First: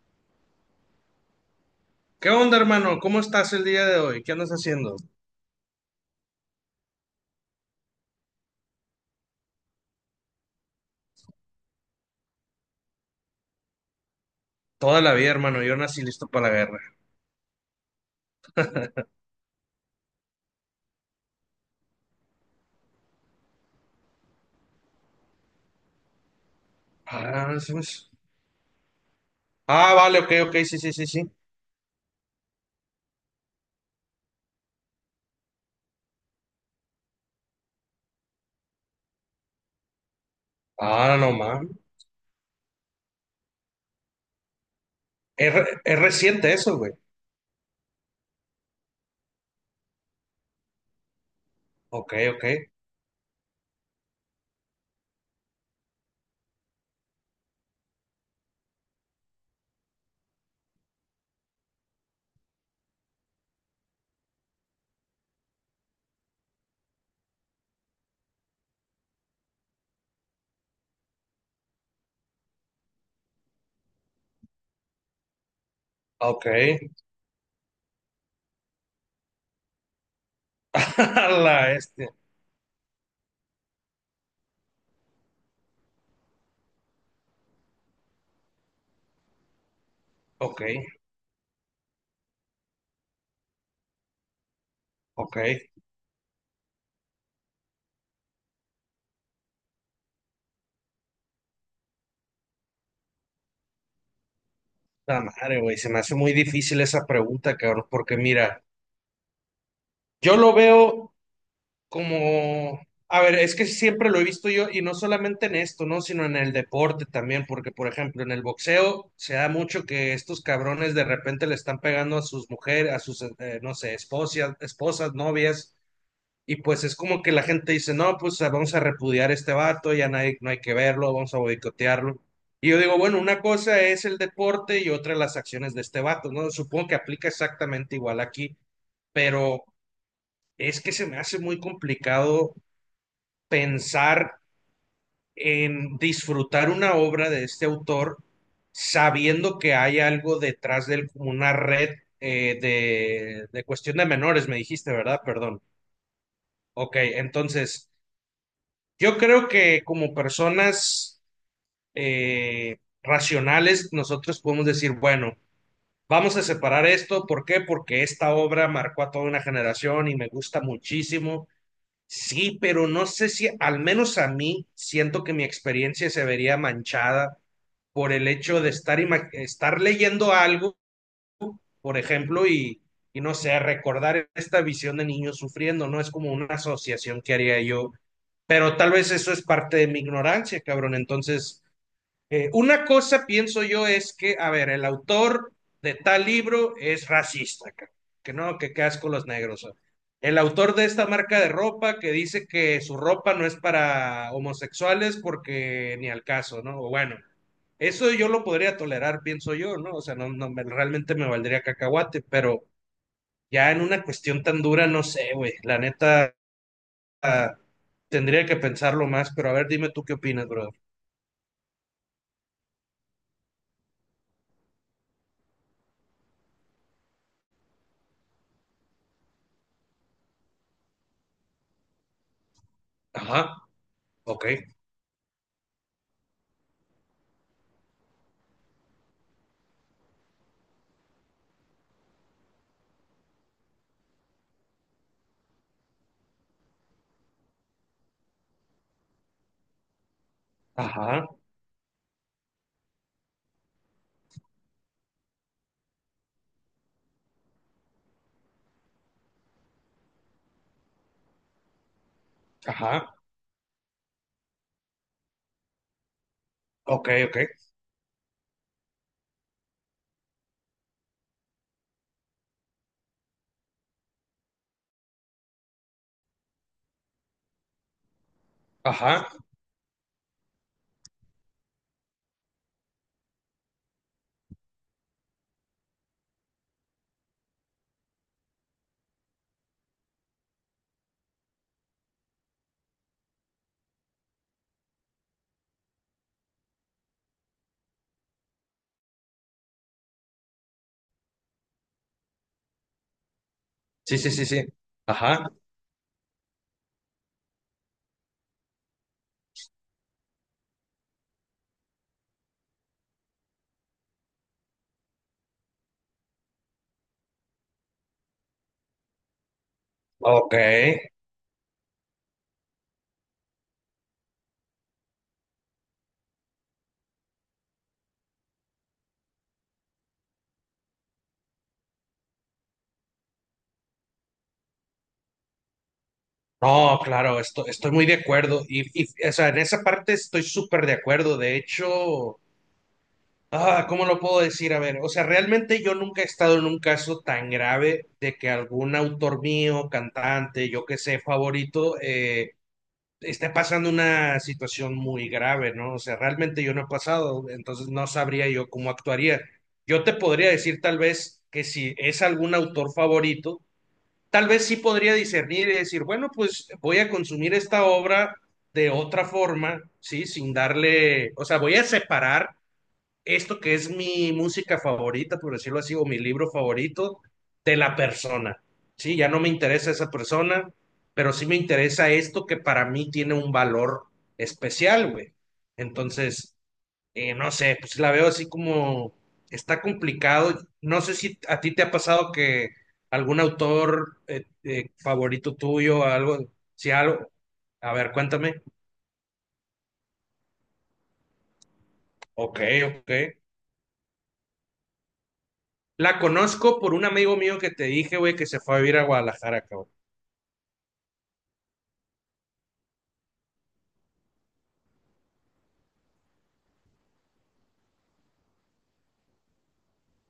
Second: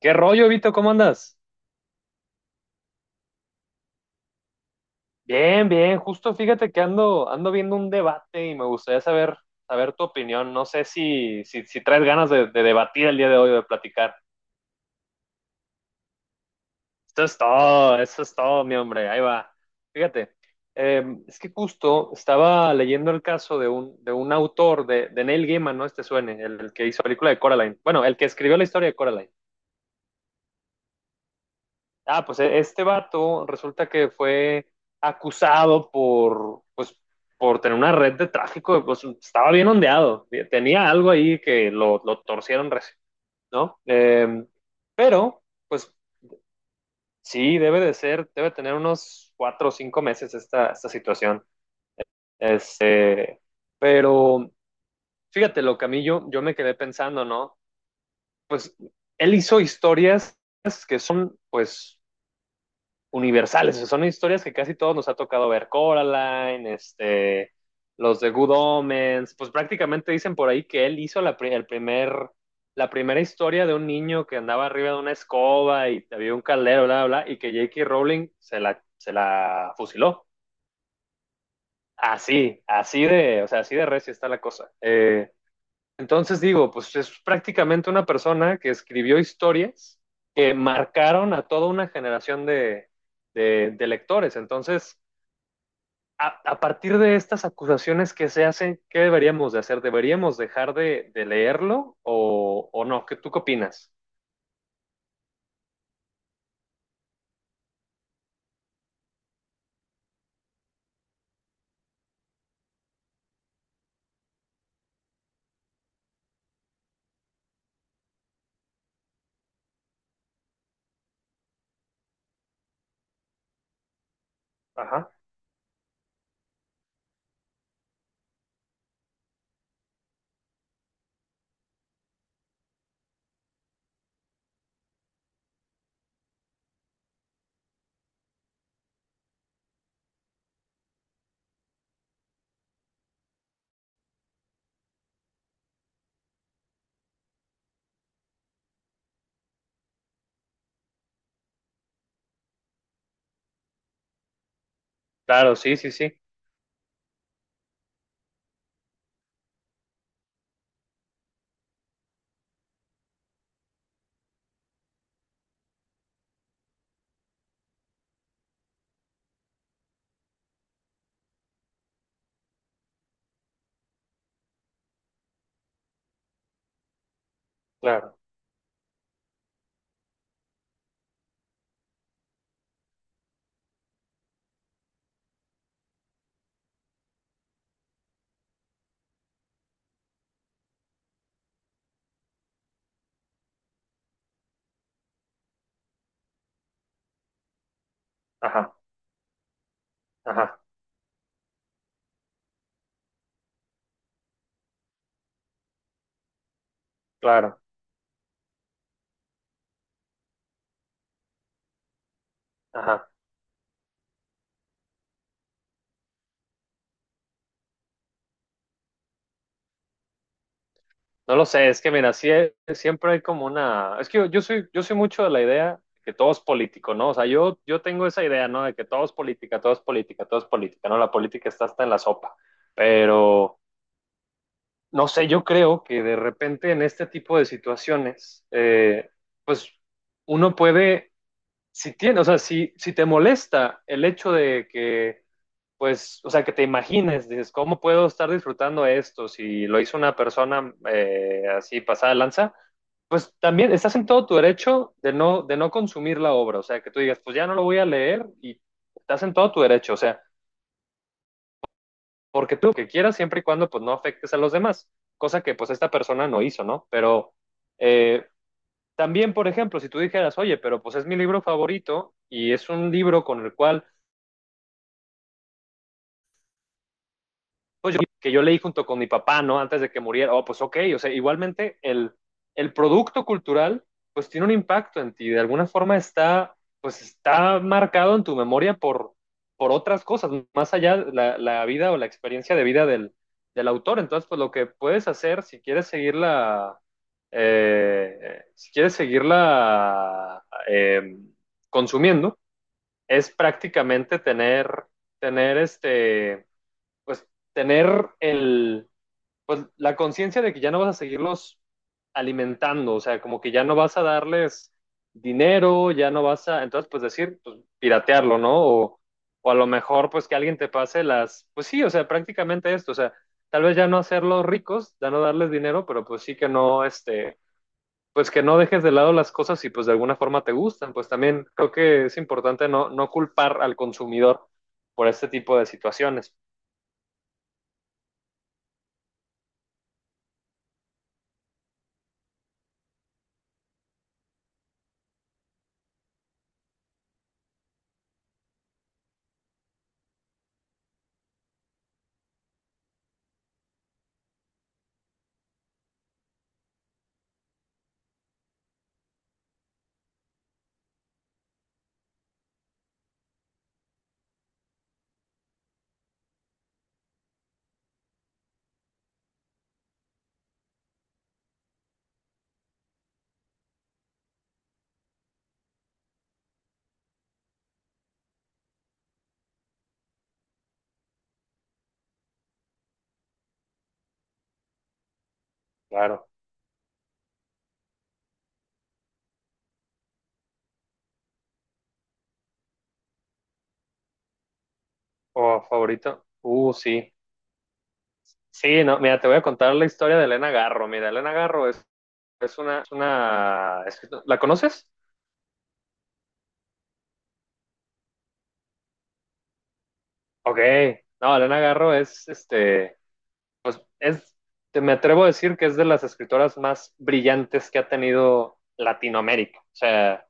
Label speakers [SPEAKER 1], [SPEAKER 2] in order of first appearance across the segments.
[SPEAKER 1] ¿Qué rollo, Vito? ¿Cómo andas?
[SPEAKER 2] ¿Qué onda, hermano? ¿Cómo estás el día de hoy? ¿Qué andas haciendo?
[SPEAKER 1] Bien, bien. Justo fíjate que ando viendo un debate y me gustaría saber tu opinión. No sé si traes ganas de debatir el día de hoy o de platicar.
[SPEAKER 2] Toda la vida, hermano. Yo nací listo para la guerra.
[SPEAKER 1] Esto es todo, eso es todo, mi hombre. Ahí va. Fíjate, eh, es que justo estaba leyendo el caso de un autor de Neil Gaiman, ¿no? El que hizo la película de
[SPEAKER 2] Ah, eso
[SPEAKER 1] Coraline. Bueno,
[SPEAKER 2] es-
[SPEAKER 1] el que escribió la historia de Coraline.
[SPEAKER 2] Ah, vale, ok, ok, sí, sí, sí, sí.
[SPEAKER 1] Ah, pues este vato resulta que fue acusado por, pues, por tener una red de tráfico. Pues estaba bien ondeado. Tenía algo
[SPEAKER 2] Ah, no
[SPEAKER 1] ahí que
[SPEAKER 2] mames.
[SPEAKER 1] lo torcieron recién, ¿no? Pero,
[SPEAKER 2] Es, re-
[SPEAKER 1] pues
[SPEAKER 2] es reciente eso, güey.
[SPEAKER 1] sí, debe de ser, debe tener unos cuatro o cinco meses esta situación.
[SPEAKER 2] Ok, ok,
[SPEAKER 1] Este, pero fíjate lo que a mí yo me quedé pensando, ¿no? Pues él hizo historias que son, pues, universales. O sea, son historias que casi todos nos ha tocado ver. Coraline, los de Good Omens. Pues prácticamente dicen por ahí que él hizo la primera historia de un niño que andaba arriba de una escoba y había un
[SPEAKER 2] ok.
[SPEAKER 1] caldero, bla, bla, bla, y que J.K. Rowling se la fusiló.
[SPEAKER 2] A la este.
[SPEAKER 1] Así, así de, o sea, así de recia está la cosa. Entonces digo, pues es prácticamente una persona que escribió historias que
[SPEAKER 2] Ok,
[SPEAKER 1] marcaron a toda una generación de lectores. Entonces,
[SPEAKER 2] ok.
[SPEAKER 1] a partir de estas acusaciones que se hacen, ¿qué deberíamos de hacer? ¿Deberíamos dejar de leerlo o no? ¿ tú qué opinas?
[SPEAKER 2] La madre, güey. Se me hace muy difícil esa pregunta, cabrón, porque mira, yo lo veo, como, a ver, es que siempre lo he visto yo y no solamente en esto, ¿no? Sino en el deporte también, porque por ejemplo en el boxeo se da mucho que estos cabrones de repente le están pegando a sus mujeres, a sus, no sé, esposas,
[SPEAKER 1] Ajá.
[SPEAKER 2] esposas, novias, y pues es como que la gente dice, no, pues ah, vamos a repudiar a este vato, no hay que verlo, vamos a boicotearlo. Y yo digo, bueno, una cosa es el deporte y otra las acciones de este vato, ¿no? Supongo que aplica exactamente igual aquí, pero es que se me hace muy complicado pensar en disfrutar una obra de este autor sabiendo que hay algo detrás de él, como una red de cuestión de menores, me dijiste, ¿verdad?
[SPEAKER 1] Claro,
[SPEAKER 2] Perdón.
[SPEAKER 1] sí, sí, sí.
[SPEAKER 2] Ok, entonces, yo creo que como personas racionales, nosotros podemos decir, bueno, vamos a separar esto. ¿Por qué? Porque esta obra marcó a toda una generación y me gusta muchísimo. Sí, pero no sé si, al menos a mí, siento que mi experiencia se vería manchada por
[SPEAKER 1] Claro.
[SPEAKER 2] el hecho de estar leyendo algo, por ejemplo, y no sé, recordar esta visión de niños sufriendo, ¿no? Es como una asociación que haría yo, pero tal vez eso es parte de mi ignorancia, cabrón. Entonces, una cosa pienso yo es que, a ver, el autor de tal libro es racista, que no, que
[SPEAKER 1] Ajá,
[SPEAKER 2] qué asco los negros. O. El
[SPEAKER 1] ajá,
[SPEAKER 2] autor de esta marca de ropa que dice que su ropa no es para homosexuales porque ni al caso, ¿no? O bueno,
[SPEAKER 1] claro.
[SPEAKER 2] eso yo lo podría tolerar, pienso yo, ¿no? O sea, no, no me- realmente me valdría cacahuate, pero
[SPEAKER 1] Ajá.
[SPEAKER 2] ya en una cuestión tan dura, no sé, güey. La neta, ah, tendría que pensarlo más, pero a ver, dime tú qué opinas, brother.
[SPEAKER 1] No lo sé, es que mira, sí, siempre hay como una. Es que yo soy mucho de la idea que todo es político, ¿no? O sea, yo tengo esa idea, ¿no? De que todo es política, todo es política, todo es política, ¿no? La política está hasta en la sopa.
[SPEAKER 2] Ajá,
[SPEAKER 1] Pero,
[SPEAKER 2] ok,
[SPEAKER 1] no sé, yo creo que de repente en este tipo de situaciones, pues uno puede, o sea, si te molesta el hecho de que, pues, o sea, que te imagines, dices, ¿cómo puedo estar disfrutando esto si lo hizo una persona
[SPEAKER 2] ajá.
[SPEAKER 1] así pasada de lanza? Pues también estás en todo tu derecho de no, consumir la obra, o sea, que tú digas, pues ya no lo voy a leer y estás en todo tu derecho. O sea, porque tú lo que quieras
[SPEAKER 2] Ajá.
[SPEAKER 1] siempre y cuando pues no afectes a los demás, cosa que pues esta persona no hizo, ¿no?
[SPEAKER 2] Ok,
[SPEAKER 1] Pero
[SPEAKER 2] ok.
[SPEAKER 1] eh, también, por ejemplo, si tú dijeras, oye, pero pues es mi libro favorito y es un libro con el cual pues que yo leí junto con mi
[SPEAKER 2] Ajá.
[SPEAKER 1] papá, ¿no? Antes de que muriera, oh, pues ok, o sea, igualmente el producto cultural, pues tiene un impacto en ti, de alguna forma pues está marcado en tu memoria por otras cosas, más allá de la vida o la experiencia de vida del autor. Entonces, pues lo que puedes hacer, si quieres seguirla consumiendo, es prácticamente
[SPEAKER 2] Sí, sí, sí, sí.
[SPEAKER 1] tener,
[SPEAKER 2] Ajá.
[SPEAKER 1] tener este, pues tener el, pues, la conciencia de que ya no vas a seguirlos alimentando. O sea, como que ya no vas a darles dinero, ya no vas a, entonces pues decir, pues piratearlo, ¿no? O a lo mejor pues que
[SPEAKER 2] Ok.
[SPEAKER 1] alguien te pase las, pues sí, o sea, prácticamente esto, o sea, tal vez ya no hacerlos ricos, ya no darles dinero, pero pues sí que no, pues que no dejes de lado las cosas y pues de alguna forma te gustan. Pues también creo que es importante no culpar al consumidor por este tipo de situaciones,
[SPEAKER 2] No, claro, esto, estoy muy de acuerdo. O sea, en esa parte estoy súper de acuerdo. De hecho, ¿cómo lo puedo decir? A ver, o sea, realmente yo nunca he estado en un caso tan grave de que algún autor mío, cantante, yo que sé, favorito, está pasando una situación muy grave, ¿no? O sea, realmente yo no he pasado, entonces no sabría yo cómo actuaría. Yo te podría decir tal vez que si es algún autor favorito, tal vez sí podría discernir y decir, bueno, pues voy a consumir esta obra de otra forma, ¿sí? Sin darle, o sea, voy a separar esto que es mi música favorita, por decirlo así, o mi libro favorito, de la persona. Sí, ya no me interesa esa persona, pero sí me interesa esto que para mí tiene un valor especial, güey.
[SPEAKER 1] claro.
[SPEAKER 2] Entonces, no sé, pues la veo así como está complicado. No sé si a ti te ha pasado que algún autor favorito
[SPEAKER 1] Oh,
[SPEAKER 2] tuyo,
[SPEAKER 1] favorito.
[SPEAKER 2] algo, si
[SPEAKER 1] Sí.
[SPEAKER 2] algo, a ver, cuéntame.
[SPEAKER 1] Sí, no, mira, te voy a contar la historia de Elena Garro. Mira, Elena Garro
[SPEAKER 2] Ok, ok.
[SPEAKER 1] ¿la conoces?
[SPEAKER 2] La conozco por un amigo mío que te dije, güey, que se fue a vivir a Guadalajara, cabrón.
[SPEAKER 1] Ok. No, Elena Garro pues me atrevo a decir que es de las escritoras más brillantes que ha tenido Latinoamérica. O sea,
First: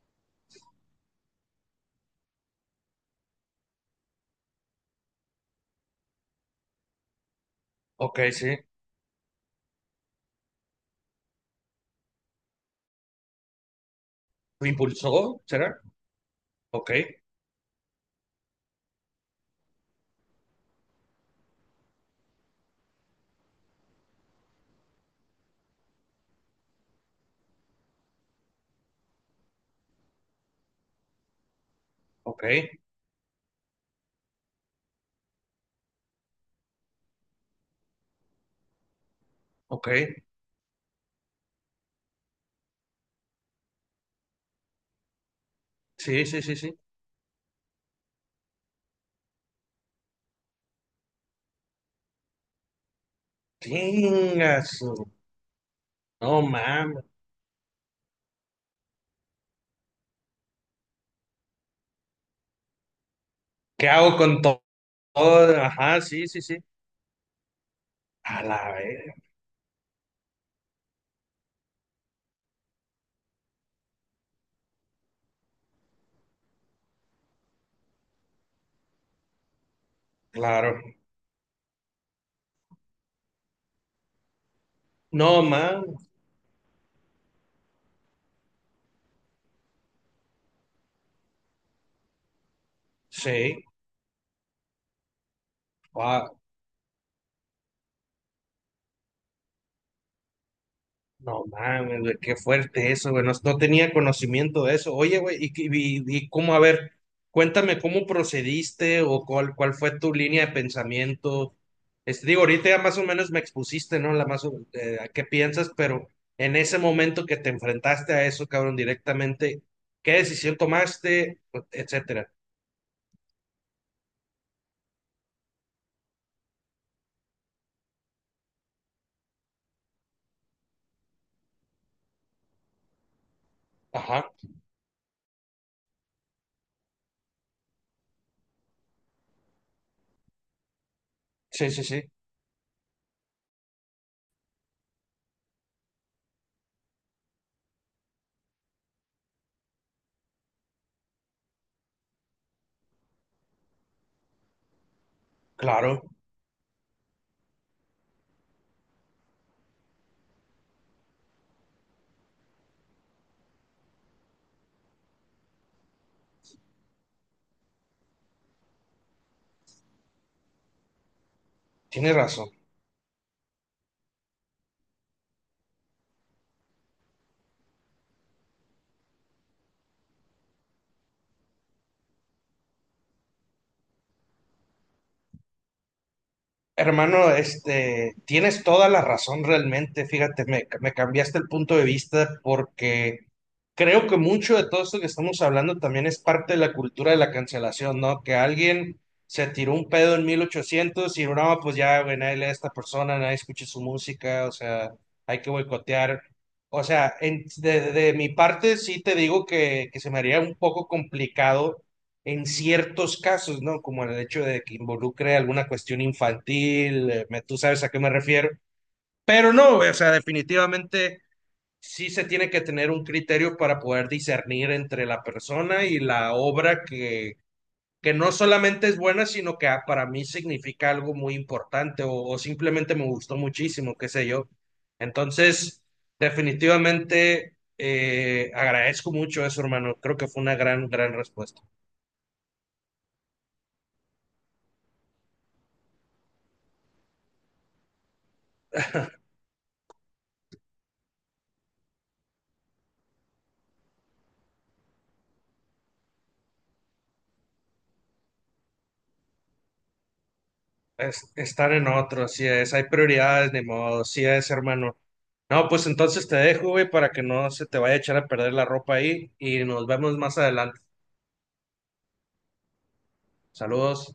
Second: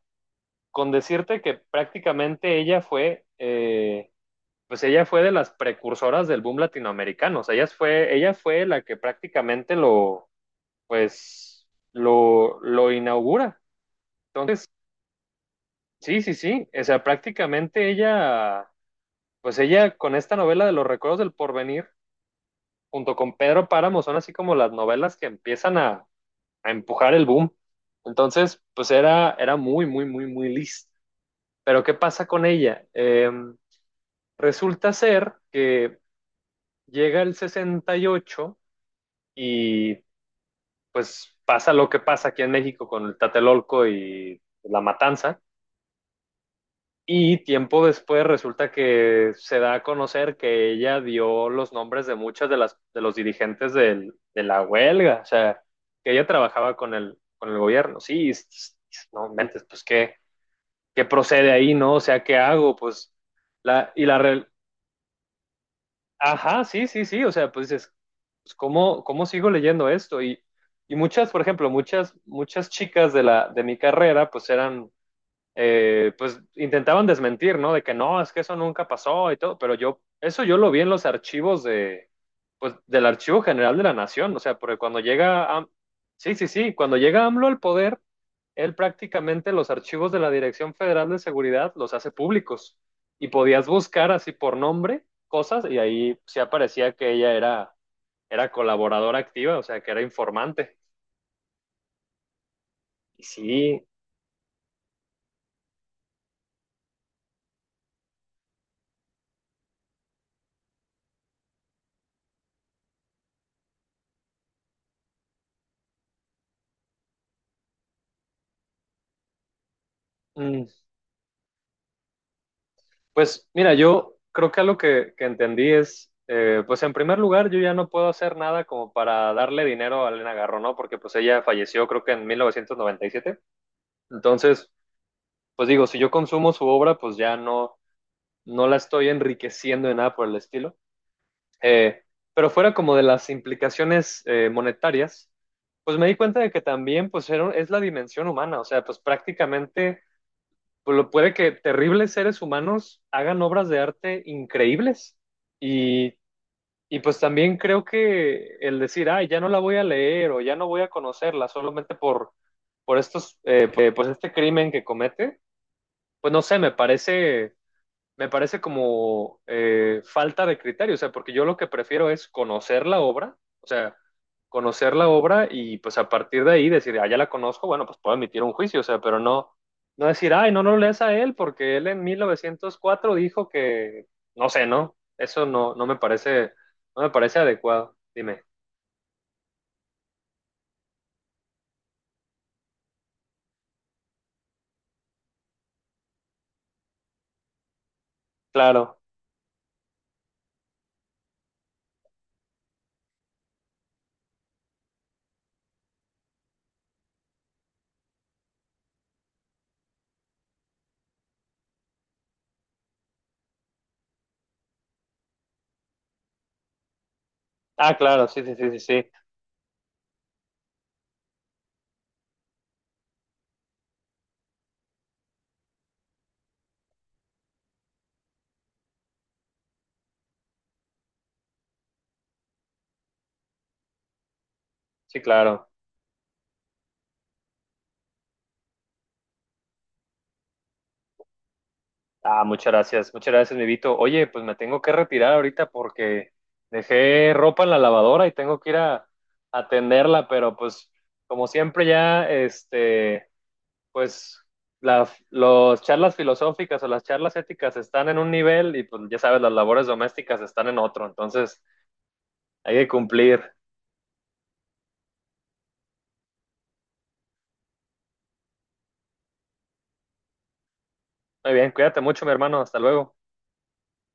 [SPEAKER 1] con decirte que prácticamente pues ella fue de las precursoras del boom latinoamericano. O sea, ella fue,
[SPEAKER 2] Ok,
[SPEAKER 1] ella
[SPEAKER 2] sí.
[SPEAKER 1] fue la que prácticamente lo pues lo inaugura.
[SPEAKER 2] ¿Lo
[SPEAKER 1] Entonces,
[SPEAKER 2] impulsó? ¿Será?
[SPEAKER 1] sí, sí, sí, o
[SPEAKER 2] Ok,
[SPEAKER 1] sea, prácticamente pues ella con esta novela de Los Recuerdos del Porvenir, junto con Pedro Páramo, son así como las novelas que empiezan a empujar el boom. Entonces, pues era muy, muy, muy, muy lista. Pero ¿qué pasa
[SPEAKER 2] ok,
[SPEAKER 1] con ella? Resulta ser que llega el sesenta y ocho
[SPEAKER 2] ok.
[SPEAKER 1] y pues pasa lo que pasa aquí en México con el Tatelolco y la matanza.
[SPEAKER 2] Sí, sí, sí, sí.
[SPEAKER 1] Y tiempo después resulta que se da a conocer que ella dio los nombres de muchas de los dirigentes de la
[SPEAKER 2] Chingas.
[SPEAKER 1] huelga. O sea, que ella
[SPEAKER 2] No
[SPEAKER 1] trabajaba con
[SPEAKER 2] mames.
[SPEAKER 1] el gobierno. Sí, no mentes, pues qué procede ahí, ¿no? O sea, ¿qué hago? Pues
[SPEAKER 2] ¿Qué
[SPEAKER 1] la y
[SPEAKER 2] hago
[SPEAKER 1] la
[SPEAKER 2] con
[SPEAKER 1] re-
[SPEAKER 2] to- todo? Ajá, sí, sí, sí.
[SPEAKER 1] ajá, sí, sí, sí, o sea, pues dices,
[SPEAKER 2] A
[SPEAKER 1] pues,
[SPEAKER 2] la
[SPEAKER 1] ¿cómo
[SPEAKER 2] vez,
[SPEAKER 1] cómo sigo leyendo esto? Y por ejemplo, muchas chicas de la de mi carrera pues eran pues intentaban desmentir, ¿no? De que no, es que eso nunca pasó y todo, pero eso yo lo vi en
[SPEAKER 2] claro.
[SPEAKER 1] los archivos pues, del Archivo General de la Nación. O sea, porque
[SPEAKER 2] No mames.
[SPEAKER 1] sí, sí, sí, cuando llega AMLO al poder, él prácticamente los archivos de la Dirección Federal de Seguridad los hace públicos y
[SPEAKER 2] Sí.
[SPEAKER 1] podías buscar así por nombre cosas y ahí sí aparecía que ella era colaboradora activa, o sea, que era informante.
[SPEAKER 2] No mames, güey, qué fuerte eso,
[SPEAKER 1] Y
[SPEAKER 2] güey. No, no
[SPEAKER 1] sí.
[SPEAKER 2] tenía conocimiento de eso. Oye, güey, y cómo, a ver, cuéntame cómo procediste o cuál fue tu línea de pensamiento. Este, digo, ahorita ya más o menos me expusiste, ¿no? A qué piensas, pero en ese momento que te enfrentaste a eso, cabrón, directamente, ¿qué decisión
[SPEAKER 1] mm,
[SPEAKER 2] tomaste? Etcétera.
[SPEAKER 1] Pues mira, yo creo que algo que entendí es, pues en primer lugar, yo ya no puedo hacer nada como para darle dinero a Elena Garro, ¿no? Porque pues ella falleció creo que en 1997.
[SPEAKER 2] Ajá.
[SPEAKER 1] Entonces, pues digo, si yo consumo su obra, pues ya no la estoy enriqueciendo de nada por el estilo.
[SPEAKER 2] Sí, sí,
[SPEAKER 1] Eh,
[SPEAKER 2] sí.
[SPEAKER 1] pero fuera como de las implicaciones monetarias, pues me di cuenta de que también pues es la dimensión humana, o sea, pues prácticamente pues lo puede que terribles seres humanos hagan obras de arte increíbles.
[SPEAKER 2] Claro.
[SPEAKER 1] Y y pues también creo que el decir, ay, ya no la voy a leer o ya no voy a conocerla solamente por pues este crimen que comete, pues no sé, me parece como falta de criterio. O sea, porque yo lo que prefiero
[SPEAKER 2] Tienes
[SPEAKER 1] es
[SPEAKER 2] razón.
[SPEAKER 1] conocer la obra, o sea, conocer la obra y pues a partir de ahí decir, ah, ya la conozco, bueno, pues puedo emitir un juicio. O sea, pero no decir, ay, no, no lo lees a él porque él en 1904 dijo que, no sé, ¿no? Eso no, no me parece, no me
[SPEAKER 2] Hermano,
[SPEAKER 1] parece adecuado,
[SPEAKER 2] este,
[SPEAKER 1] dime.
[SPEAKER 2] tienes toda la razón realmente. Fíjate, me cambiaste el punto de vista porque creo que mucho de todo esto que estamos hablando también es parte de la cultura de la cancelación, ¿no? Que
[SPEAKER 1] Claro.
[SPEAKER 2] alguien se tiró un pedo en 1800 y no, pues ya, güey, nadie lee a esta persona, nadie escucha su música, o sea, hay que boicotear. O sea, de mi parte sí te digo que se me haría un poco complicado en ciertos casos, ¿no? Como el hecho de que involucre alguna cuestión infantil, tú sabes a
[SPEAKER 1] Ah,
[SPEAKER 2] qué me
[SPEAKER 1] claro, sí,
[SPEAKER 2] refiero.
[SPEAKER 1] sí, sí, sí, sí,
[SPEAKER 2] Pero no, o sea, definitivamente sí se tiene que tener un criterio para poder discernir entre la persona y la obra que no solamente es buena, sino que ah, para mí significa algo muy importante o simplemente me gustó muchísimo, qué sé yo.
[SPEAKER 1] sí, claro.
[SPEAKER 2] Entonces, definitivamente agradezco mucho eso, hermano. Creo que fue una gran, gran respuesta.
[SPEAKER 1] Ah, muchas gracias, mi Vito. Oye, pues me tengo que retirar ahorita porque dejé ropa en la lavadora y tengo que ir a atenderla, pero pues como siempre ya, pues las los charlas filosóficas o las charlas éticas están en un nivel y pues ya sabes, las labores domésticas están en otro, entonces
[SPEAKER 2] Estar en otro, así es,
[SPEAKER 1] hay
[SPEAKER 2] hay
[SPEAKER 1] que cumplir.
[SPEAKER 2] prioridades, ni modo, así es, hermano. No, pues entonces te dejo, güey, para que no se te vaya a echar a perder la ropa ahí y nos vemos más adelante.
[SPEAKER 1] Muy bien, cuídate mucho, mi hermano, hasta luego.
[SPEAKER 2] Saludos.